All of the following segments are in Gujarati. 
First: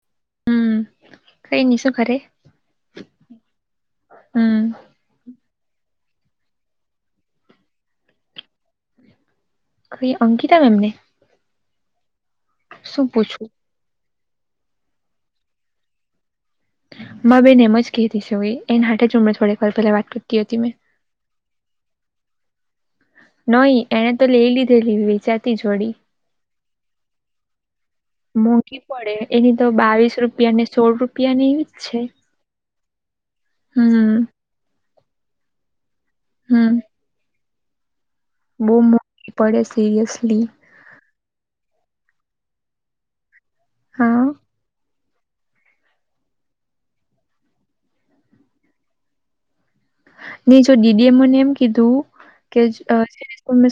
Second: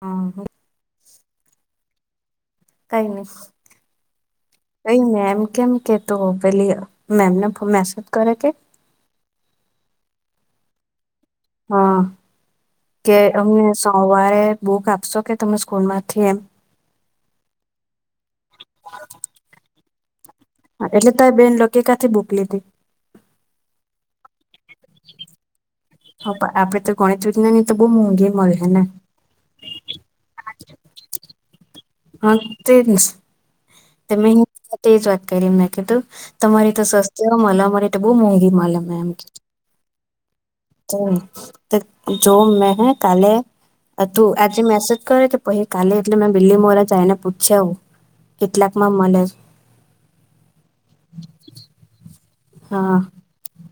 હા હા [unintelligible] હમ કઈ ન શું ખરે હમ. એ મેમ કેમ કે તો પેલી મેમને મેસેજ કરે કે. કઈ અંકિતા મેમને [inaudible] હમ શું કે પૂછવું અમને સોમવારે બુક આપશો કે તમે સ્કૂલ માંથી એમ. બેન એમ જ કતી સુ એને હાટે જ હમને થોડીક વાર પેલા વાત કરતી હતી મેં. એટલે તો એ બેન લોકો કાંથી ભૂક લીધી [unintelligible] નહી એને તો લઈ લીધેલી વેચાતી જોડી. હ આપડે તો ગણિત વિજ્ઞ ની તો બહુ મોંઘી મળ્યું હે ને. એની તો બાવીસ રૂપિયા ને સોળ રૂપિયાની જ છે. હા, તે હમ મેજ વાત કરી એમને કીધું તમારી હમ તો સસ્ જો મલે અમારે તો બઉુ મોંઘી મલે. અ એમ કે બડે સરયસલી. ત જો મે કાલે હા તું આજે મેસેજ કરે કે પહી કાલે એટલે મેં બીલીમોરા જાયને પૂછ્યાવુ કેટલાકમાં મલે જ. નહી જો દીદીએ મને એમ કીધું કે હા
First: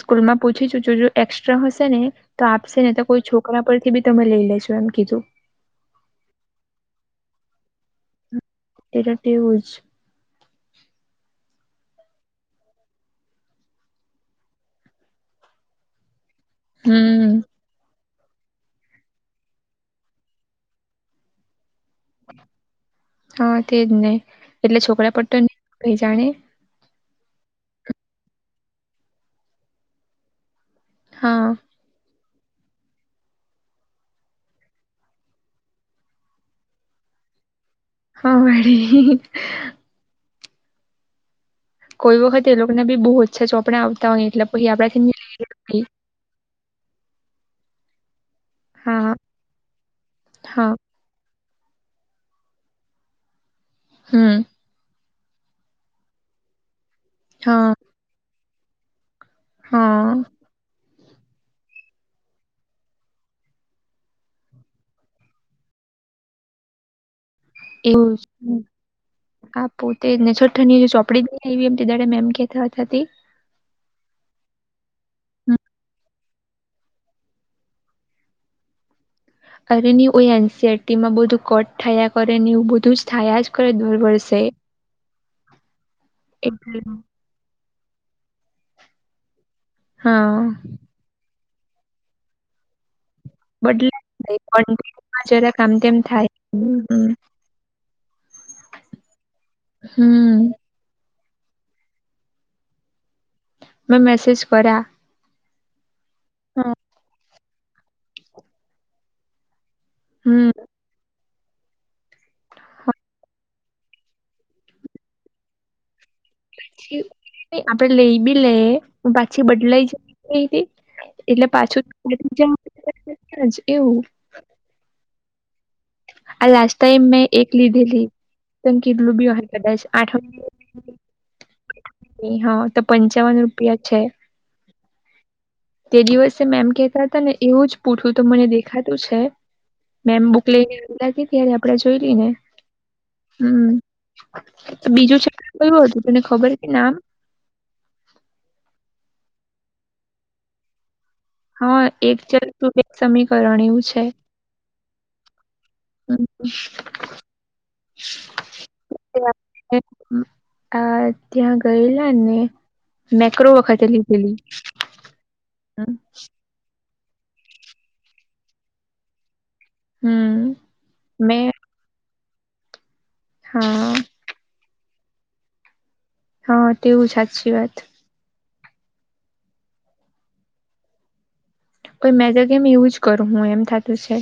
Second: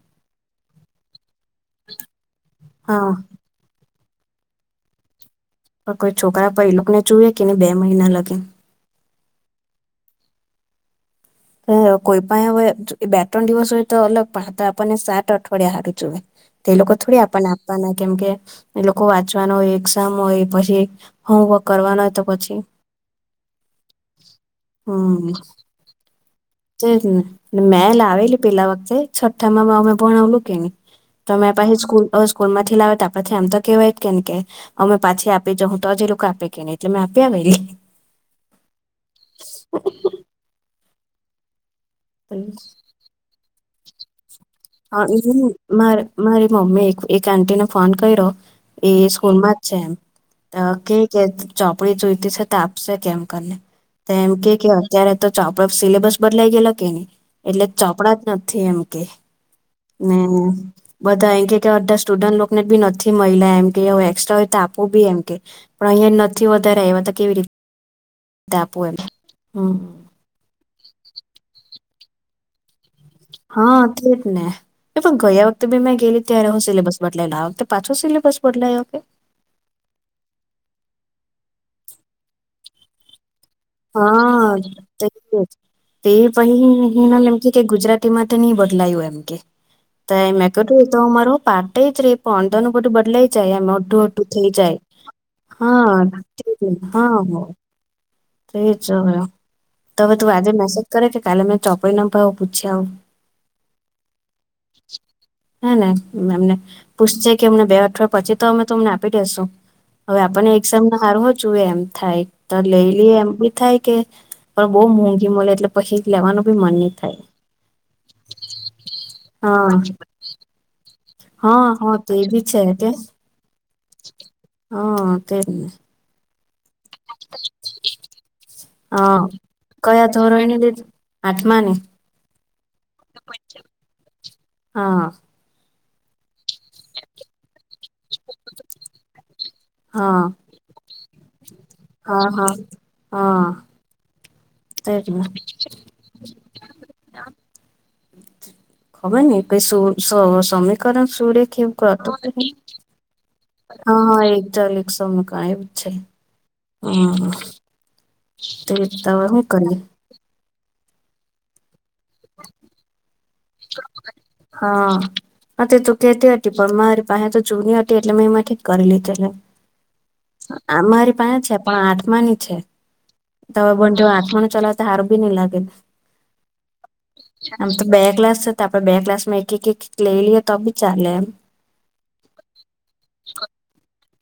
સ્કૂલમાં પૂછી તો જોજો. એસ્ટ્રા હશે ને તો આપશે ને તો હા કોઈ છોકરા પરથી બી તમે લઈ લેેશો, એમ કીધું. પણ કોઈ છોકરા પર એ લોકો ને જોઇએ કેને બે મહિના લગે. એટ ટેવું જ હ કોઈ પણ હવે બે ત્રણ દિવસ હોય તો અલગ પણ હતા તો આપણને સાત અઠવાડિયા હારું જોએ તે લોકો થોડી હમ આપણને આ પાના કેમકે એ લોકો વાંચવાનો હોય, એક્ઝામ હોય પછી હોમવર્ક કરવાનો તો પછી હા તેજ ને એટલે છોકરા પડતો કઈ જાણે તેજ ને મેં લાવેલી પેલા વખતે છઠ્ઠામાં અમે ભણાવલું કેની તો હા મે પહી સ્કૂલ અ સ્કૂલમાંથી લાવે તો પછી આપણાથી એમતો કેવાય કેની કે હમે પાછી આપી જહુ તો જ એલોકો આપે કે ની એટલે મે આપ્યા વેલી હ વળી [unintelligible] કોઈ વખતે એ લોકોને બી બો ઓચ્છા ચોપડા આવતા હોય એટલે પછી હા [unintelligible] આપડાથી મારે મારી મમ્મી એ એક આન્ટીને ફોન કર્યો એ હા સ્કૂલમાં જ છે અ હા કે કે ચોપડી જોઈતી છે, તો આપશે કેમ કરીને તો એમ હમ કે કે અત્યારે તો ચાપડા સિલેબસ બદલાઈ ગેલ કેની એટલે હા ચાપડા જ નથી એમ કેય હા ને બધા એમ કે કે અડધા સ્ટુડન્ટ લોકોને બી નથી મયલા એમ કેઈ હવે એક્સ્ટ્રા હોય તો આપું બી એમ કે પણ અહિયાં નથી વધારે આવ્યા તો કેવી રી એવું જ આ હમ પો તે જ ને છઠ્ઠની ચોપડી ની આયવી એમ તેદાળે મેમ કેતા હતા તે હા તેજ ને એ પણ ગયા હમ, વખતે બી મેં ગેલી ત્યારે હું સિલેબસ બદલાય આ વખતે પાછો સિલેબસ બદલાય કે? અરે એનસીઆરટીમાં બધું કોટ થયા કરે ને એવું બધું જ થયા કરે દર વર્ષે હા તે પહિ એટલે હીનલ એમ કે કે ગુજરાતી માટે ની બદલાયું એમ કે તે હા મેં કરુ તો મારો પાટૅ એજ પણ અંદરનું બઘું બદલાઈ જાય એમ અડધું અડધું થઈ જાય બદલાય જરા આમ તેમ હા થાય હમ હા હ તે જ હ્યો તો હવે તું આજે હમ. મેસેજ કરે કે કાલે મે ચોપડી ન ભાવ પૂછી આવ મે મેસેજ પરા હે ને મેમને પુછજે કે અમને બે અઠવાડિયા પછી તો અમે તમને આપી દેસું હવે આપણને હમ એ જેમને હારવો જોએ એમ થાય, તો લઈ લે એમ બી થાય કે પણ બો મોંઘી મલે એટલે પહી લેવાનું બી મન નહી થાય આપડે લેય બી લેયે પાછી હા બદલાય [unintelligible] એટલે હા પાછું હા તે [unintelligible] એવું હ તેજને આ લાસ્ટ ટાઈમ મેં એક લીધેલી તને કીધલું હા બી અહે કદાચ કયા આઠ ધોરણને લીધું આઠમાને હા તો પંચાવન રૂપિયા છે. હા તે દિવસે મેમ કેતા હતા ને એવું જ પૂઠું તો મને દેખાતું છે, મેમ હા બુ પ્લે લાગી ત્યારે આપડે જોઈલીને હા હા હા હમ તે જ બીજું [inaudible] ને. કયું હતું તને ખબર કે નામ? ખબર નહીં ક કઈ સુ સમીકરણ સુડખવું હા કરત [inaudible] સમીકરણ એવું હા છે હા એક ચલેક સમ કા એમ હમ તેવીવે ત્યાં શું કરીએ? મેં આ ત્યાં ગયેલા ને મેક્રો વખતે લીધેલી હા. અ તે તું કેતી હતી પણ મારી પાહે તો જૂની હતી એટલે મેં એમાંથી જ કરી લીધેલી હમ અમારી પાસે મેં છે, પણ આઠમાની છે. તવ બ હા આથમાનો ચલાવતા હારુ બી નહી લાગે. હા તેવું સાચી આમ વાત તો બે ક્લાસ આપડે બે ક્લાસ માં એક એક એક લઈ લઈએ તો બી ચાલે એમ કોઈ મે તો કેમ યુજ કરું હું એમ થતું છે.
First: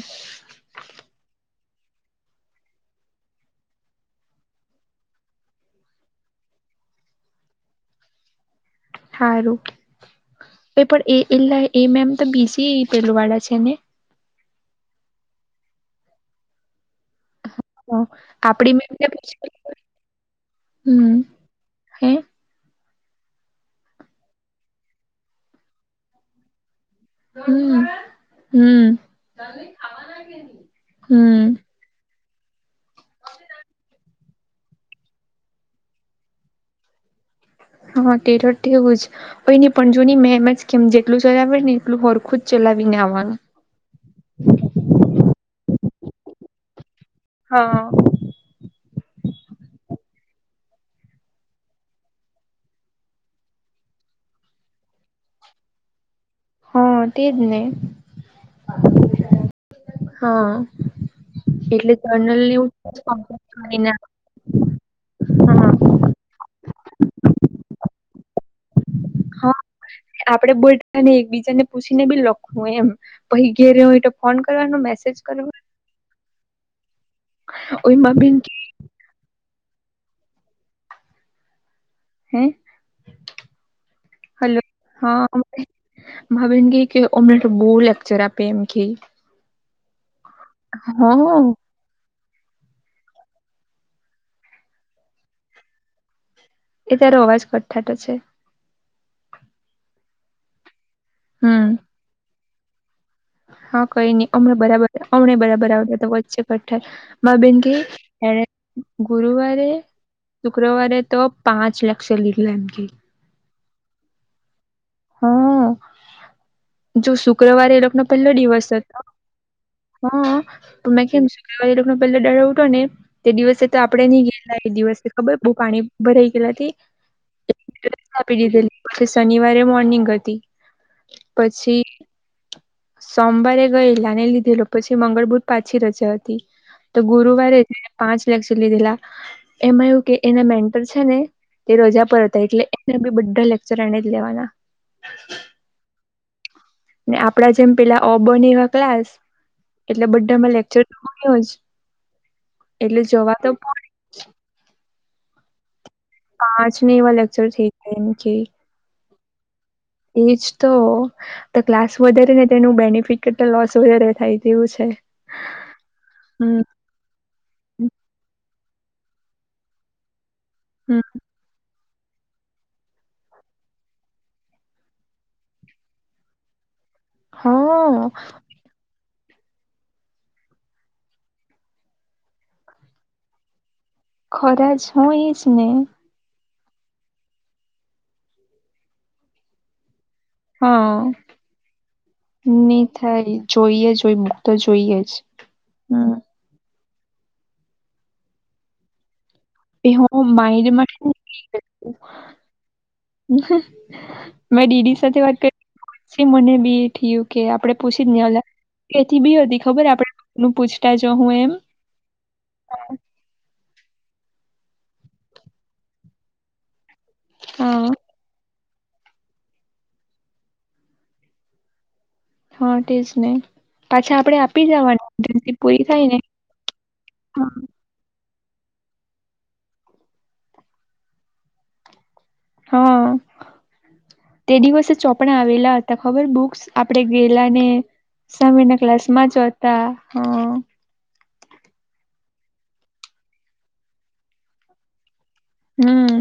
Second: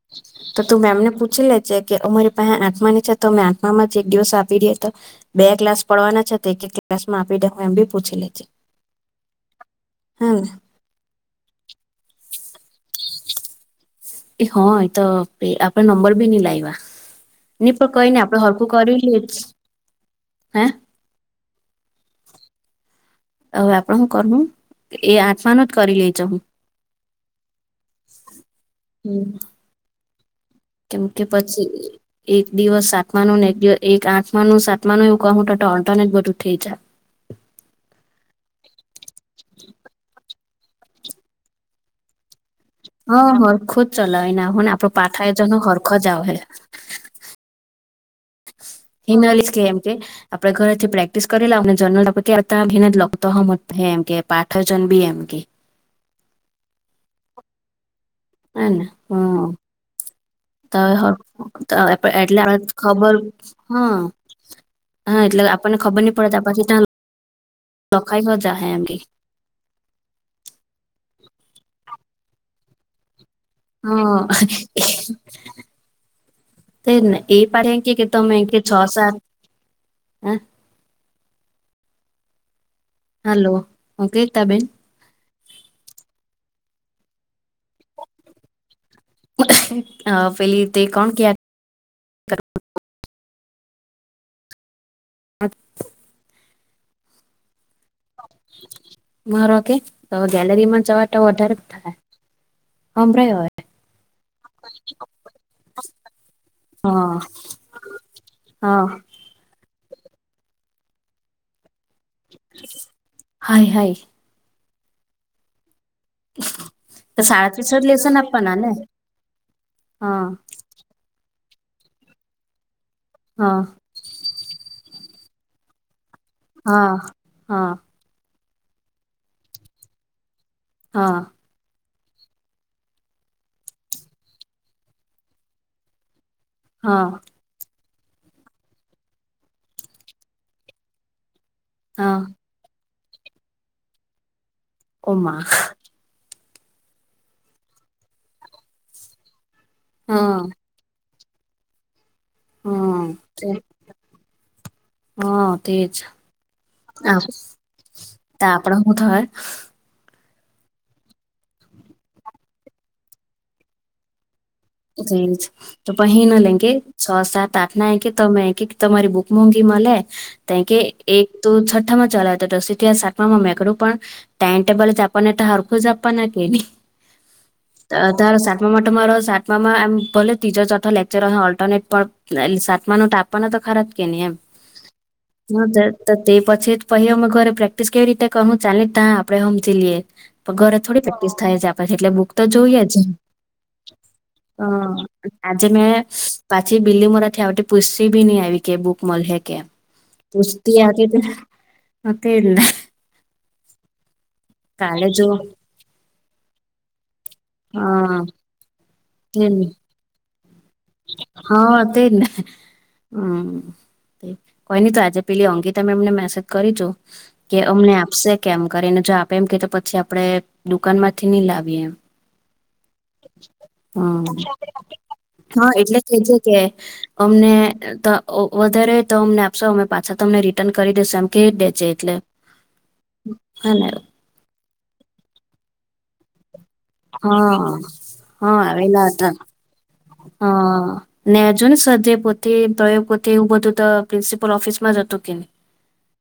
હ તો તું મેમ ને પૂછી લેજે કે અમારી પાસે આઢમાની છે તો અમે આઢમામાં જ એક દિવસ આપી રહ્યા તો. બે ક્લાસ પડવાના છે એક એક ક્લાસ માં આપી દે હું એમ બી પૂછી લેજે સારું હા ને એ પણ એ એલા એ મે એમ તો બી સી એ [unintelligible] પેલું વાળા છે ને એ હા એ તો આપણે નંબર બી નઇ લાઈવા. ની પણ કઈ નઈ આપડે હલકું આપડી કરી મેમને લેજ પૂછ હે હમ હે હવે આપણ હું કરમું એ આઠમાનો જ કરી લઈ ચ હું. હમ હમ કેમ કે પછી. હમ એક દિવસ સાતમા નુ ને એક દિવસ એક આઠમા નું સાતમા નું એવું કું તો ઓલ્ટરનેટ બધું થઈ જાય. હા તેર વું જ હોય નહી પણ જો નહી મેં એમ જ કેમ જેટલું સજાવને એટલું હોરખું જ ચલાવીને હા આવવાનું હરખો જ ચલાવીને હો ને આપડો પાઠા એજનો હરખો જ આવશે. હા. હિનાલી સ્ કે એમ કે આપડે ઘરેથી પ્રેક્ટિસ કરી લાવ ને જર્નલ આપડે કે ત ભીને જ લ તો હ એમ કે પાઠજન બી એમ કે હા તે જ ને. હને હમ હા તય એટલે જર્નલ ને આપ એવું ખબર કમ્પ્લીટ કરીને હા હા એટલે આપણને હા ખબર નહીં પડે ત પછી ત્યા લખાઈ શ જ હ એમ કે હા આપડે બોલતાને એકબીજા ને પૂછી ને બી લખું એમ પછી ઘેરે હું એ ફોન કરવાનું મેસેજ કરવાનું. તે જ ન એ પાહે એમ કે ઓય કે માર તમે બેન એમ કે છ સાત હ હે હલો હું કેતા બેન હારે ભાવિને ગ કે અમને બહુ લેક્ચર આપે એમ કે. [inaudible] અ પેલી તે કોણ કય હા અત એ તો અવાજ કટ ઠાટો છે. મારો કે હવ ગેલેરી માં જવા તો વધારે હમ થાય હભરા હોય. હા કઈ નહી હમણાં બરાર હમ બરાબર આવડ તો વચ્ચે કઠ ઠાય હા માર બેન કે હ હા ગુરુવારે, શુક્રવારે તો પાંચ લકક્ષર લીધેલા એમકે હાય હાય હા જો તો શુક્રવારે સાડત્રીસો જ એલોકનો લેશે ને પેલો આપવાના દિવસ ને હતો. હ હા પન મેં કેમ શુક્રવારે એલોક ના પેલો દારો ઉતો ને તે હા દિવસે તો આપ આપડે નહી ગયેલા એ દિવસે ખબર બહુ પાણી ભરાઈ ગેલાતે. હા હા આપી દીધેલી પછી શનિવારે મોર્નિંગ હતી. હા પછી સોમવારે ગયેલાને લીધેલો પછી મંગળ બૂધ પાછી રજા હતી. તો હા ગુરુવારે પાંચ લેક્ચર લીધેલા એમાં એવુ કે એના મેન્ટર છે ને એ રજા હા પર હતા એટલે બધા લેક્ચર એને જ લેવાના. ઓમાં ને આપડા જેમ પેલા અ બ ન એવા ક્લાસ એટલે હા બધામાં લેક્ચર [unintelligible] એટલે હા જવા તો પણ હા તેજ પાંચ ને એવા લેક્ચર [unintelligible] આપણા હું થાહ એજ તો તો ક્લાસ વધારે ને તેનું બેનિફિટ કતા લોસ વધારે થાય તેવું છે. તો પહી ના હમ. લેગે છ સાત આઠ ના કે તમે કે તમારી બુક મોંગી મલે તો કે હમ એક તો છ થામાં ચલાવતો [unintelligible] ત્યાં સાતમામાં મેકડું પણ ટાઈમટેબલ જ આપને તો હરખું જ આપપવાના કે ની હા તાર સાતમામા તો મારો સાત માંમાં એમ ભલે ત્રીજો ચોથો લેક્ચર અહે ઓલ્ટરનેટ પણ સાતમા નું તો આપવાના તો ખરાજ ને ખરા જ હોય જ ને તો તે પછી પહિ અમે ઘરે પ્રેક્ટિસ કેવી રીતે કરું ચાલે ત્યાં આપડે હમજી લઈએ પણ ઘરે થોડી હા. પ્રેક્ટિસ થાય છે આપડથી એટલે બુક તો જોઈએ નહી જ. થાય જોઈએ જોઈમ હ આજે મે પાછી બિલ્લીમોરા થી આવતી પૂસી બી નહીં આવી કે બુક મલહે કેમ એ હો માઈન્ડ માથી જ નીકળી ગયું. તે જ ને મે ડીડી કાલે સાથે જો વાત કર પછી મને બી ઠીયું કે આપડે પૂછી જ હા લેવા લે કેથી બી તે હતી જ ખબર આપડે પૂછ હા તેજને હમ કઈ ન તો આજે પેલી અંકિતા મેમને મેસેજ કરી જો કે હા અમને આપશે કેમ કરીને જો આપે એમ કે તો પછી આપડે દુકાન માંથી નહી લાવીએ એમ. હા તેજ ને પાછા હા આપડે આપી જવાની ઇન્ટર્નશીપ હા પૂરી એટલે થાય કે ને છે કે અમને. હા. તો વધારે તો અમને આપશો અમે પાછા તો અમને રિટર્ન કરી દેશું એમ કે દેજે એટલે. હા હને તે દિવસે ચોપડા આવેલા હતા ખબર બુક્સ. આપણેે ગેલા ને હા હા સામેના ક્લાસ આવેલા માં હતા જતા હ હા ને જોને સ્વાધ્યાય પોથી પ્રયોગ પોથી એવું બધું તો પ્રિન્સિપલ ઓફિસમાં જ હતું કેની હમ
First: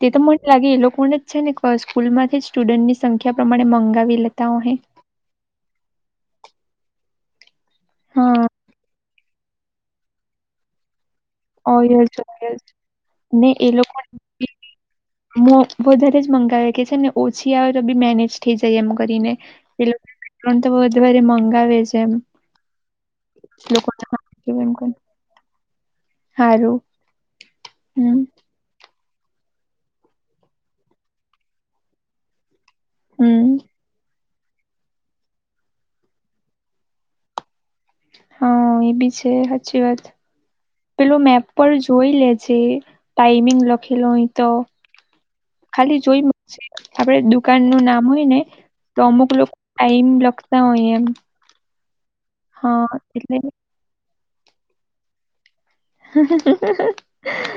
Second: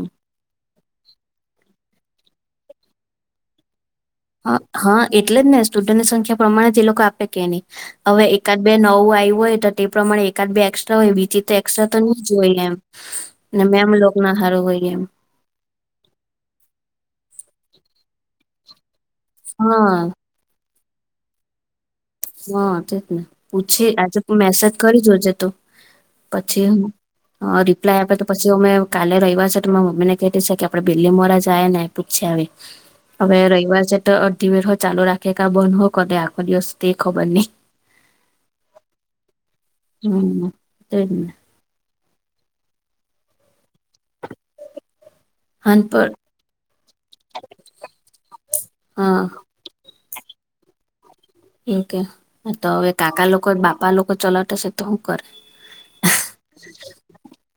તે તો મ લાગે એ લોકોને જ છે ને સ્કૂલ માંથી જ સ્ટુડન્ટ ની સંખ્યા પ્રમાણે મંગાવી લેતી હ હા એટલે જ ને સ્ટુડન્ટની સંખ્યા પ્રમાણે જ એ લોકો આપે કે ની. હવે હા એકાદ બે નવું આવ્યું હોય તો તે પ્રમાણે એકાદ બે એકસ્ટ્રા હોય બીજી તે એક્સ્ટ્રા તો ઓયલ ની જ હોય એમ ને એ મેમ લોકો લોગના હારું હોય એમ. વધારે જ મંગાવે કે છે ને ઓછી આવે તો બી મેનેજ થઈ જાય એમ કરીને. હા [unintelligible] મંગાવે છે એમ હા તેજ ને લોકો પૂછી આજે મેસેજ કરી જોજે તો પછી સારું રિપ્લાય આપે તો હમ પછી જો અમે કાલે ર્યા છ છે તો મમ્મીને કતીી છે કે આપે બિલ્લી મોરજાય ને પૂછી આવે હવે હમ રવવાર છે તો અધિવર હ ચાલુ રાખે કા બંધ હોો ક આખો દિવ. દખો બને. હા એ બી છે સાચી વાત હમ તેજ પેલો ને મેપ. ઉપર જોઈ લેજે ટાઈમિંગ લખેલો અય તો હાન ખાલી પર જોઈ. આપડે દુકાન નું નામ હોય ને તો હા અમુક લોકો ટાઈમ લખતા હોય એમ. ઓકે તો હવે હા કાકા એટલે લોકો બાપા લોકો ચલાતાશે તો શું કરે. હ [inaudible]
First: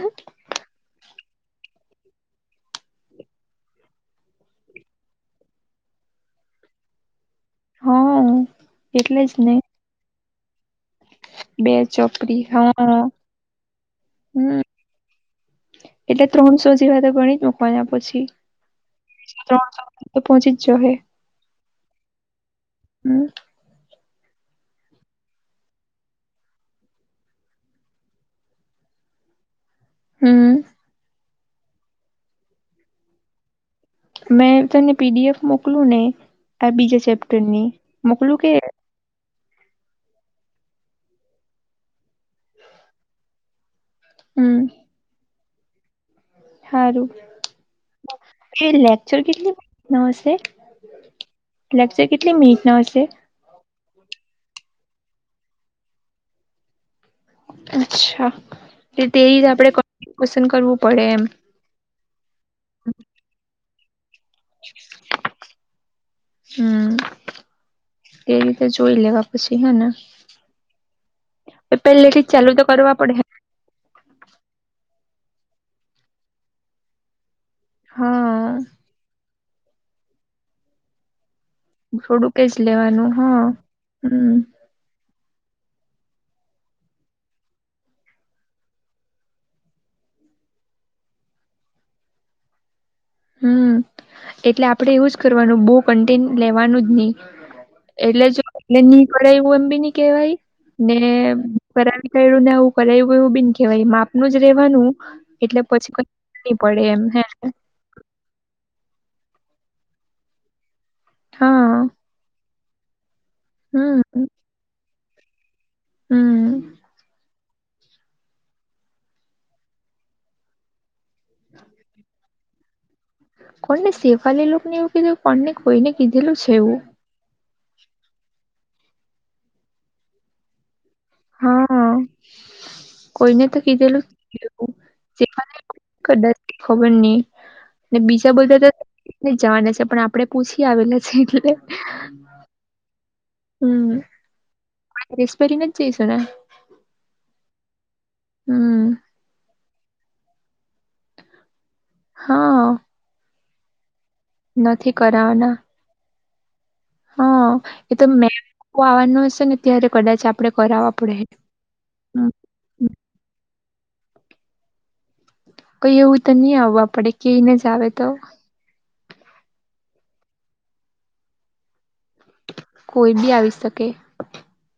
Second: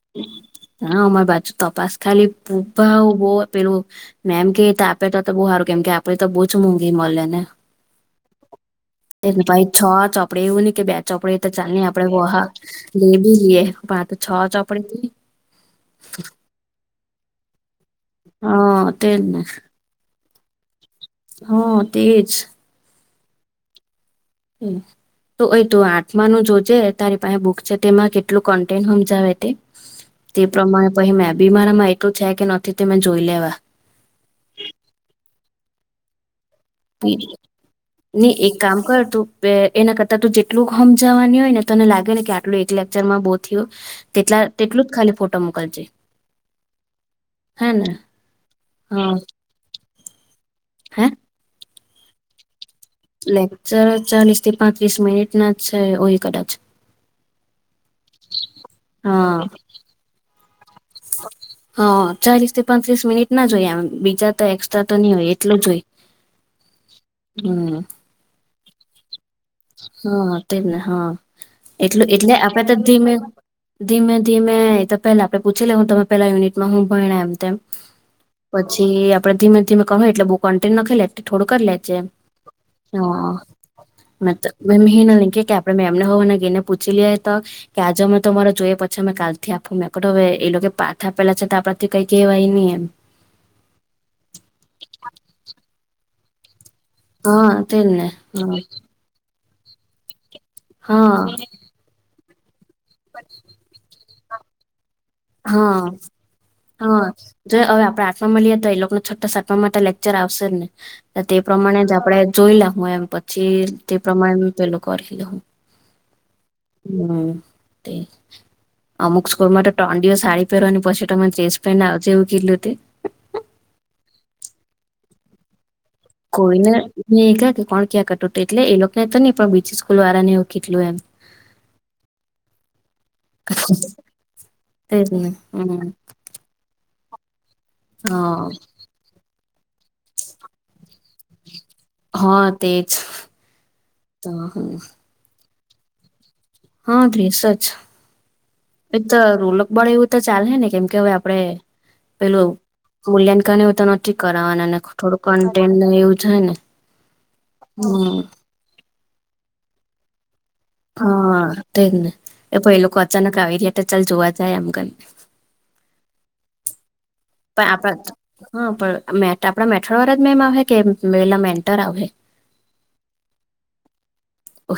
હામા બાજુ તપાસ ખાલી ભા બહ પેલું. મેમ કે આપે તો બહુ સારું કેમ કે આપડે તો બહુ જ મોંઘી મળે ને. હા [inaudible] એટલે જ એને ને ભછ છ ચોપડે એવું નને કે બે. ચોપડી તો ચા બે આપડે ચોપડી વહા હા લે બી લઈએ પણ આ તો છ હમ ચોપડી. એટલે ત્રણસો જેવા તો ગણી જ મકવાના હા તેજ ને પછી્રણ. તો પહોંચી જજ હ. હા તેજ. હમ. હમ [inaudible] તોય તું આઠમાનું જોજે તારી પાસે બુક છે તેમાં કેટલું કન્ટેન્ટ સમજાવે તે. તે હમ પ્રમાણે પછ મે બીમારામાં એટું થ કે નથી તે મેં જોઈ લેવા. મેં તને પીડીએફ મોકલું ને આ બીજા ચેપ્ટર ની મોકલું કે. અમુકટું [inaudible] એના કરતાં તો જેટલું સમજાવાની હોય ને તને લાગે ને કે આટલું એક લેક્ચરમાં બહુ થયું. તેટલા હમ તેટલું જ ખાલી ફોટો મોકલજે. સારું હે ને એ હા લેક્ચર કેટલી. નશે હે લાગ છે કેટલી મિનિટ ન હશે. લેક્ચર ચાલીસ થી પાંત્રીસ મિનિટ ના છે ઓય કદાચ. અચ્છા તે હા રી આપણેે પસંદ કરવું પડે એમ. હ ચાલીસથી પાંત્રીસ મિનિટ ના જોઈ બીજા. એક્સ્ટ્રા તો નહ હોય એટલું જ હોય હમ. એ રીતે જોોઈ લ. હા તેમને હા એટલું પહેલેથી જ એટલે ચાલુ આપડે તો કરવા ધીમે. પડે ધીમે ધીમે તો પેલા આપડે પૂછી લે હું તમે પેલા યુનિટમાં હું ભ એમ તેમમ. હા પછી આપડે ધીમે ધીમે ક હોય એટલે બઉુ કન્ટિન નાખી લેતી થોડું કરી લે. થોડું કે જ લેવાનું હા. મ મેમ હ ના લે કે આપણે મેમને હોવવા અને ગ એને પૂછી લ તો. કે આજે અમે તમારો જોઈએ પછી અમે કાલથી આપું મેં કો હવે એ લોકો પાથ આપેલા છે તો આપણાથી કઈ કહેવાય નહી એમ હમ એટલે આપડે યુજ કરવાનું બહુ કન્ટેન લેવાનું જ નહીિ. હા તેજને એટલે જો એટલે નહી ગાય એવું એમ બી ન કેવાય ને. હા કરાવી કું ને આવું કરાવું એવું બીન કેવાય માપનું જ રેવાનું. એટલે હા પછી કઈ નહી પડે એમ હા હે જો હવે આપડા [inaudible] મળી તો એ લોકોને છોટા સાટ માટે લેક્ચર આવશે ને. તે હા પ્રમાણે જ આપડે જોઈ લ હું એમ પછી તે હમ પ્રમાણે પેલું કરી લઉ. હમ [inaudible] હમ તે અમુક સ્કૂલમાં તો ટોંડીઓ સાડી પહેરવાની પછી. ચેસેન્ જેું ક લું [inaudible] કોને શેફાલી ને એવું કીધું કોણને કોઈને કીધેલું છે એવું. મે કે કોણ ક્યાં કેતુત એટલે એ લોકો ને તો નહી પણ બીજી સ્કૂલ વાળા ને એવું કીધું એમ. હા. કોઈને તો કીધેલુ. તેજ ને હમ ખબર નહી બીજા હા બધા તો જાણે છે પણ આપડે. પૂછી આવેલા છે એટલે. હા તેજ હમ તો. ડ્રેસ પેરીને જઈસુ ને. હા ડ્રેસજ. હમ. એ તો રોલકબળ એવું તો ચાલેશે ને કેમકે હવે આપડે પેલું. હા [unintelligible] એવું તો નથી કરવાના ને નથી થોડું કરાવવાના કન્ટેન ને એવું તો છે ને. હા એ તો હમ મે કુ આવવાનું હશે ને ત્યારે કદાચ અપ આપડે કરાવવા પડે. હા તેજ ને એ ભાઈ લોકો અચાનક આવી ગયા તો ચાલ જોવા જાય એમ કરી ને. કઈ એવું તો નહી આવવ પડે. કઈને પણ જ આવે તો આપણા હા પણ આપણા મેઠડ વાળ જ મેમ આવે કે પેલા મેન્ટર આવે. કોઈ બી આવી શકે. ઓ